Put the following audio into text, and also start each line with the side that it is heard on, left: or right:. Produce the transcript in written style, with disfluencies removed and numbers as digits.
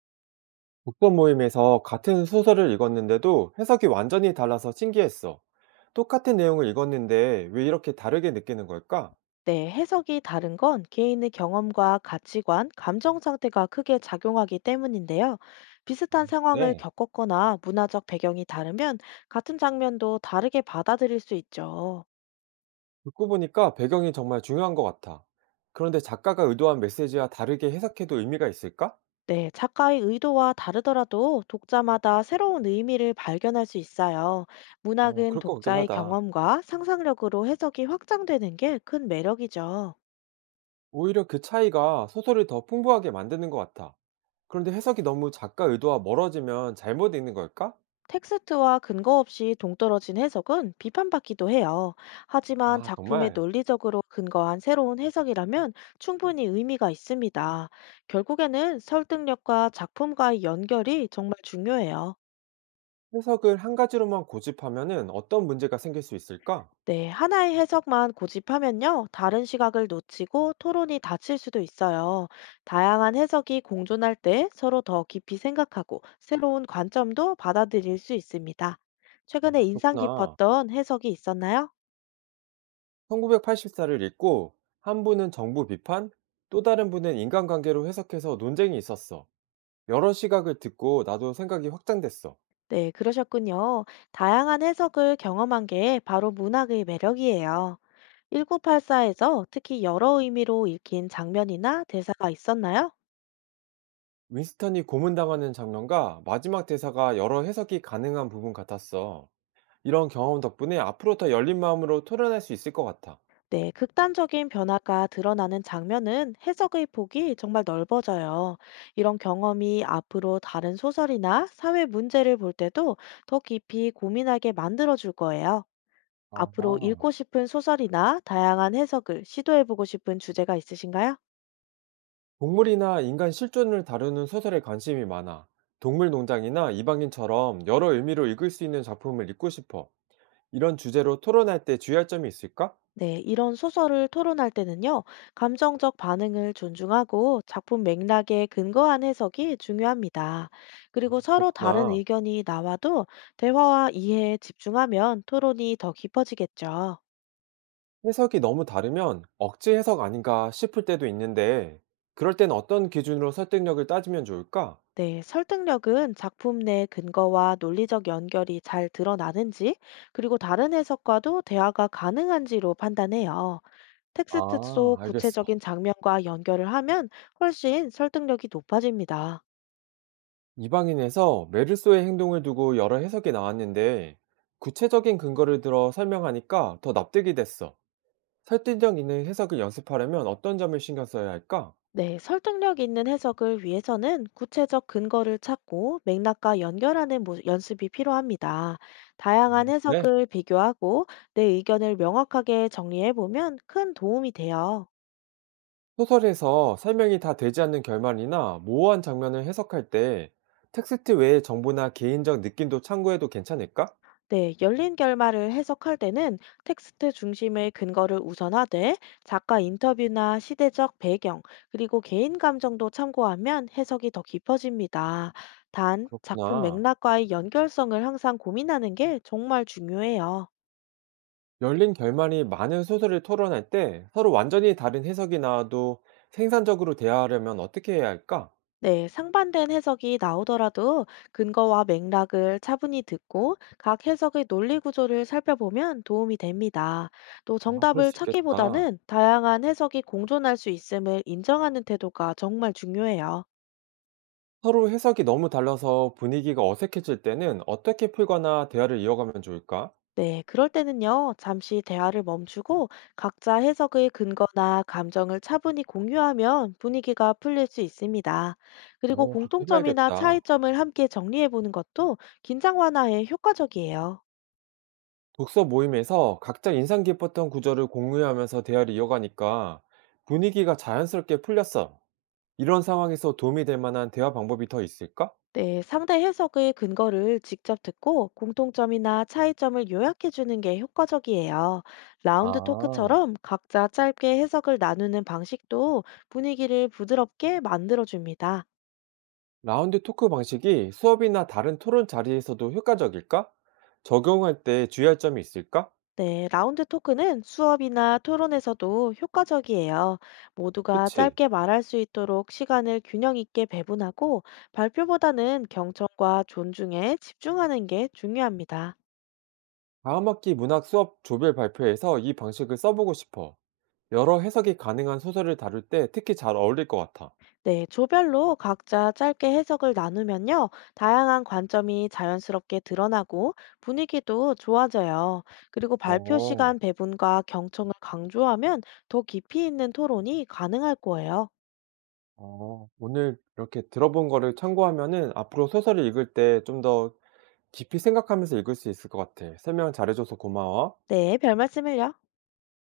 right: 독서 모임에서 같은 소설을 읽었는데도 해석이 완전히 달라서 신기했어. 똑같은 내용을 읽었는데 왜 이렇게 다르게 느끼는 걸까?
left: 네, 해석이 다른 건 개인의 경험과 가치관, 감정 상태가 크게 작용하기 때문인데요. 비슷한 상황을
right: 네.
left: 겪었거나 문화적 배경이 다르면 같은 장면도 다르게 받아들일 수 있죠.
right: 듣고 보니까 배경이 정말 중요한 것 같아. 그런데 작가가 의도한 메시지와 다르게 해석해도 의미가 있을까?
left: 네, 작가의 의도와 다르더라도 독자마다 새로운 의미를 발견할 수 있어요.
right: 어,
left: 문학은
right: 그럴 것 같긴
left: 독자의
right: 하다.
left: 경험과 상상력으로 해석이 확장되는 게 큰 매력이죠.
right: 오히려 그 차이가 소설을 더 풍부하게 만드는 것 같아. 그런데 해석이 너무 작가 의도와 멀어지면 잘못 읽는 걸까?
left: 텍스트와 근거 없이 동떨어진 해석은 비판받기도 해요. 하지만
right: 아,
left: 작품에
right: 정말.
left: 논리적으로 근거한 새로운 해석이라면 충분히 의미가 있습니다. 결국에는 설득력과 작품과의 연결이 정말 중요해요.
right: 해석을 한 가지로만 고집하면은 어떤 문제가 생길 수 있을까?
left: 네, 하나의 해석만 고집하면요, 다른 시각을 놓치고 토론이 닫힐 수도 있어요. 다양한 해석이 공존할 때 서로 더 깊이 생각하고 새로운 관점도 받아들일 수 있습니다. 최근에 인상
right: 그렇구나.
left: 깊었던 해석이 있었나요?
right: 1984를 읽고 한 분은 정부 비판, 또 다른 분은 인간관계로 해석해서 논쟁이 있었어. 여러 시각을 듣고 나도 생각이 확장됐어.
left: 네, 그러셨군요. 다양한 해석을 경험한 게 바로 문학의 매력이에요. 1984에서 특히 여러 의미로 읽힌 장면이나 대사가 있었나요?
right: 윈스턴이 고문당하는 장면과 마지막 대사가 여러 해석이 가능한 부분 같았어. 이런 경험 덕분에 앞으로 더 열린 마음으로 토론할 수 있을 것 같아.
left: 네, 극단적인 변화가 드러나는 장면은 해석의 폭이 정말 넓어져요. 이런 경험이 앞으로 다른 소설이나 사회 문제를 볼 때도 더 깊이 고민하게 만들어줄 거예요. 앞으로 읽고
right: 아,
left: 싶은 소설이나 다양한 해석을 시도해보고 싶은 주제가 있으신가요?
right: 동물이나 인간 실존을 다루는 소설에 관심이 많아. 동물 농장이나 이방인처럼 여러 의미로 읽을 수 있는 작품을 읽고 싶어. 이런 주제로 토론할 때 주의할 점이 있을까?
left: 네, 이런 소설을 토론할 때는요, 감정적 반응을 존중하고 작품 맥락에 근거한 해석이 중요합니다. 그리고 서로 다른
right: 그렇구나.
left: 의견이 나와도 대화와 이해에 집중하면 토론이 더 깊어지겠죠.
right: 해석이 너무 다르면 억지 해석 아닌가 싶을 때도 있는데, 그럴 땐 어떤 기준으로 설득력을 따지면 좋을까?
left: 네, 설득력은 작품 내 근거와 논리적 연결이 잘 드러나는지, 그리고 다른 해석과도 대화가 가능한지로 판단해요. 텍스트
right: 아,
left: 속
right: 알겠어.
left: 구체적인 장면과 연결을 하면 훨씬 설득력이 높아집니다.
right: 이방인에서 메르소의 행동을 두고 여러 해석이 나왔는데, 구체적인 근거를 들어 설명하니까 더 납득이 됐어. 설득력 있는 해석을 연습하려면 어떤 점을 신경 써야 할까?
left: 네, 설득력 있는 해석을 위해서는 구체적 근거를 찾고 맥락과 연결하는 연습이 필요합니다. 다양한
right: 네.
left: 해석을 비교하고 내 의견을 명확하게 정리해 보면 큰 도움이 돼요.
right: 소설에서 설명이 다 되지 않는 결말이나 모호한 장면을 해석할 때, 텍스트 외의 정보나 개인적 느낌도 참고해도 괜찮을까?
left: 네, 열린 결말을 해석할 때는 텍스트 중심의 근거를 우선하되 작가 인터뷰나 시대적 배경, 그리고 개인 감정도 참고하면 해석이 더 깊어집니다. 단, 작품
right: 그렇구나.
left: 맥락과의 연결성을 항상 고민하는 게 정말 중요해요.
right: 열린 결말이 많은 소설을 토론할 때 서로 완전히 다른 해석이 나와도 생산적으로 대화하려면 어떻게 해야 할까?
left: 네, 상반된 해석이 나오더라도 근거와 맥락을 차분히 듣고 각 해석의 논리 구조를 살펴보면 도움이 됩니다. 또
right: 아, 그럴
left: 정답을
right: 수 있겠다.
left: 찾기보다는 다양한 해석이 공존할 수 있음을 인정하는 태도가 정말 중요해요.
right: 서로 해석이 너무 달라서 분위기가 어색해질 때는 어떻게 풀거나 대화를 이어가면 좋을까?
left: 네, 그럴 때는요, 잠시 대화를 멈추고 각자 해석의 근거나 감정을 차분히 공유하면 분위기가 풀릴 수 있습니다. 그리고
right: 어, 그렇게
left: 공통점이나
right: 해봐야겠다.
left: 차이점을 함께 정리해보는 것도 긴장 완화에 효과적이에요.
right: 독서 모임에서 각자 인상 깊었던 구절을 공유하면서 대화를 이어가니까 분위기가 자연스럽게 풀렸어. 이런 상황에서 도움이 될 만한 대화 방법이 더 있을까?
left: 네, 상대 해석의 근거를 직접 듣고 공통점이나 차이점을 요약해 주는 게 효과적이에요. 라운드
right: 아.
left: 토크처럼 각자 짧게 해석을 나누는 방식도 분위기를 부드럽게 만들어 줍니다.
right: 라운드 토크 방식이 수업이나 다른 토론 자리에서도 효과적일까? 적용할 때 주의할 점이 있을까?
left: 네, 라운드 토크는 수업이나 토론에서도 효과적이에요. 모두가
right: 그치.
left: 짧게 말할 수 있도록 시간을 균형 있게 배분하고 발표보다는 경청과 존중에 집중하는 게 중요합니다.
right: 다음 학기 문학 수업 조별 발표에서 이 방식을 써보고 싶어. 여러 해석이 가능한 소설을 다룰 때 특히 잘 어울릴 것 같아.
left: 네, 조별로 각자 짧게 해석을 나누면요, 다양한 관점이 자연스럽게 드러나고 분위기도 좋아져요. 그리고 발표
right: 어,
left: 시간 배분과 경청을 강조하면 더 깊이 있는 토론이 가능할 거예요.
right: 오늘 이렇게 들어본 거를 참고하면은 앞으로 소설을 읽을 때 좀 더 깊이 생각하면서 읽을 수 있을 것 같아. 설명 잘해줘서 고마워.
left: 네, 별 말씀을요.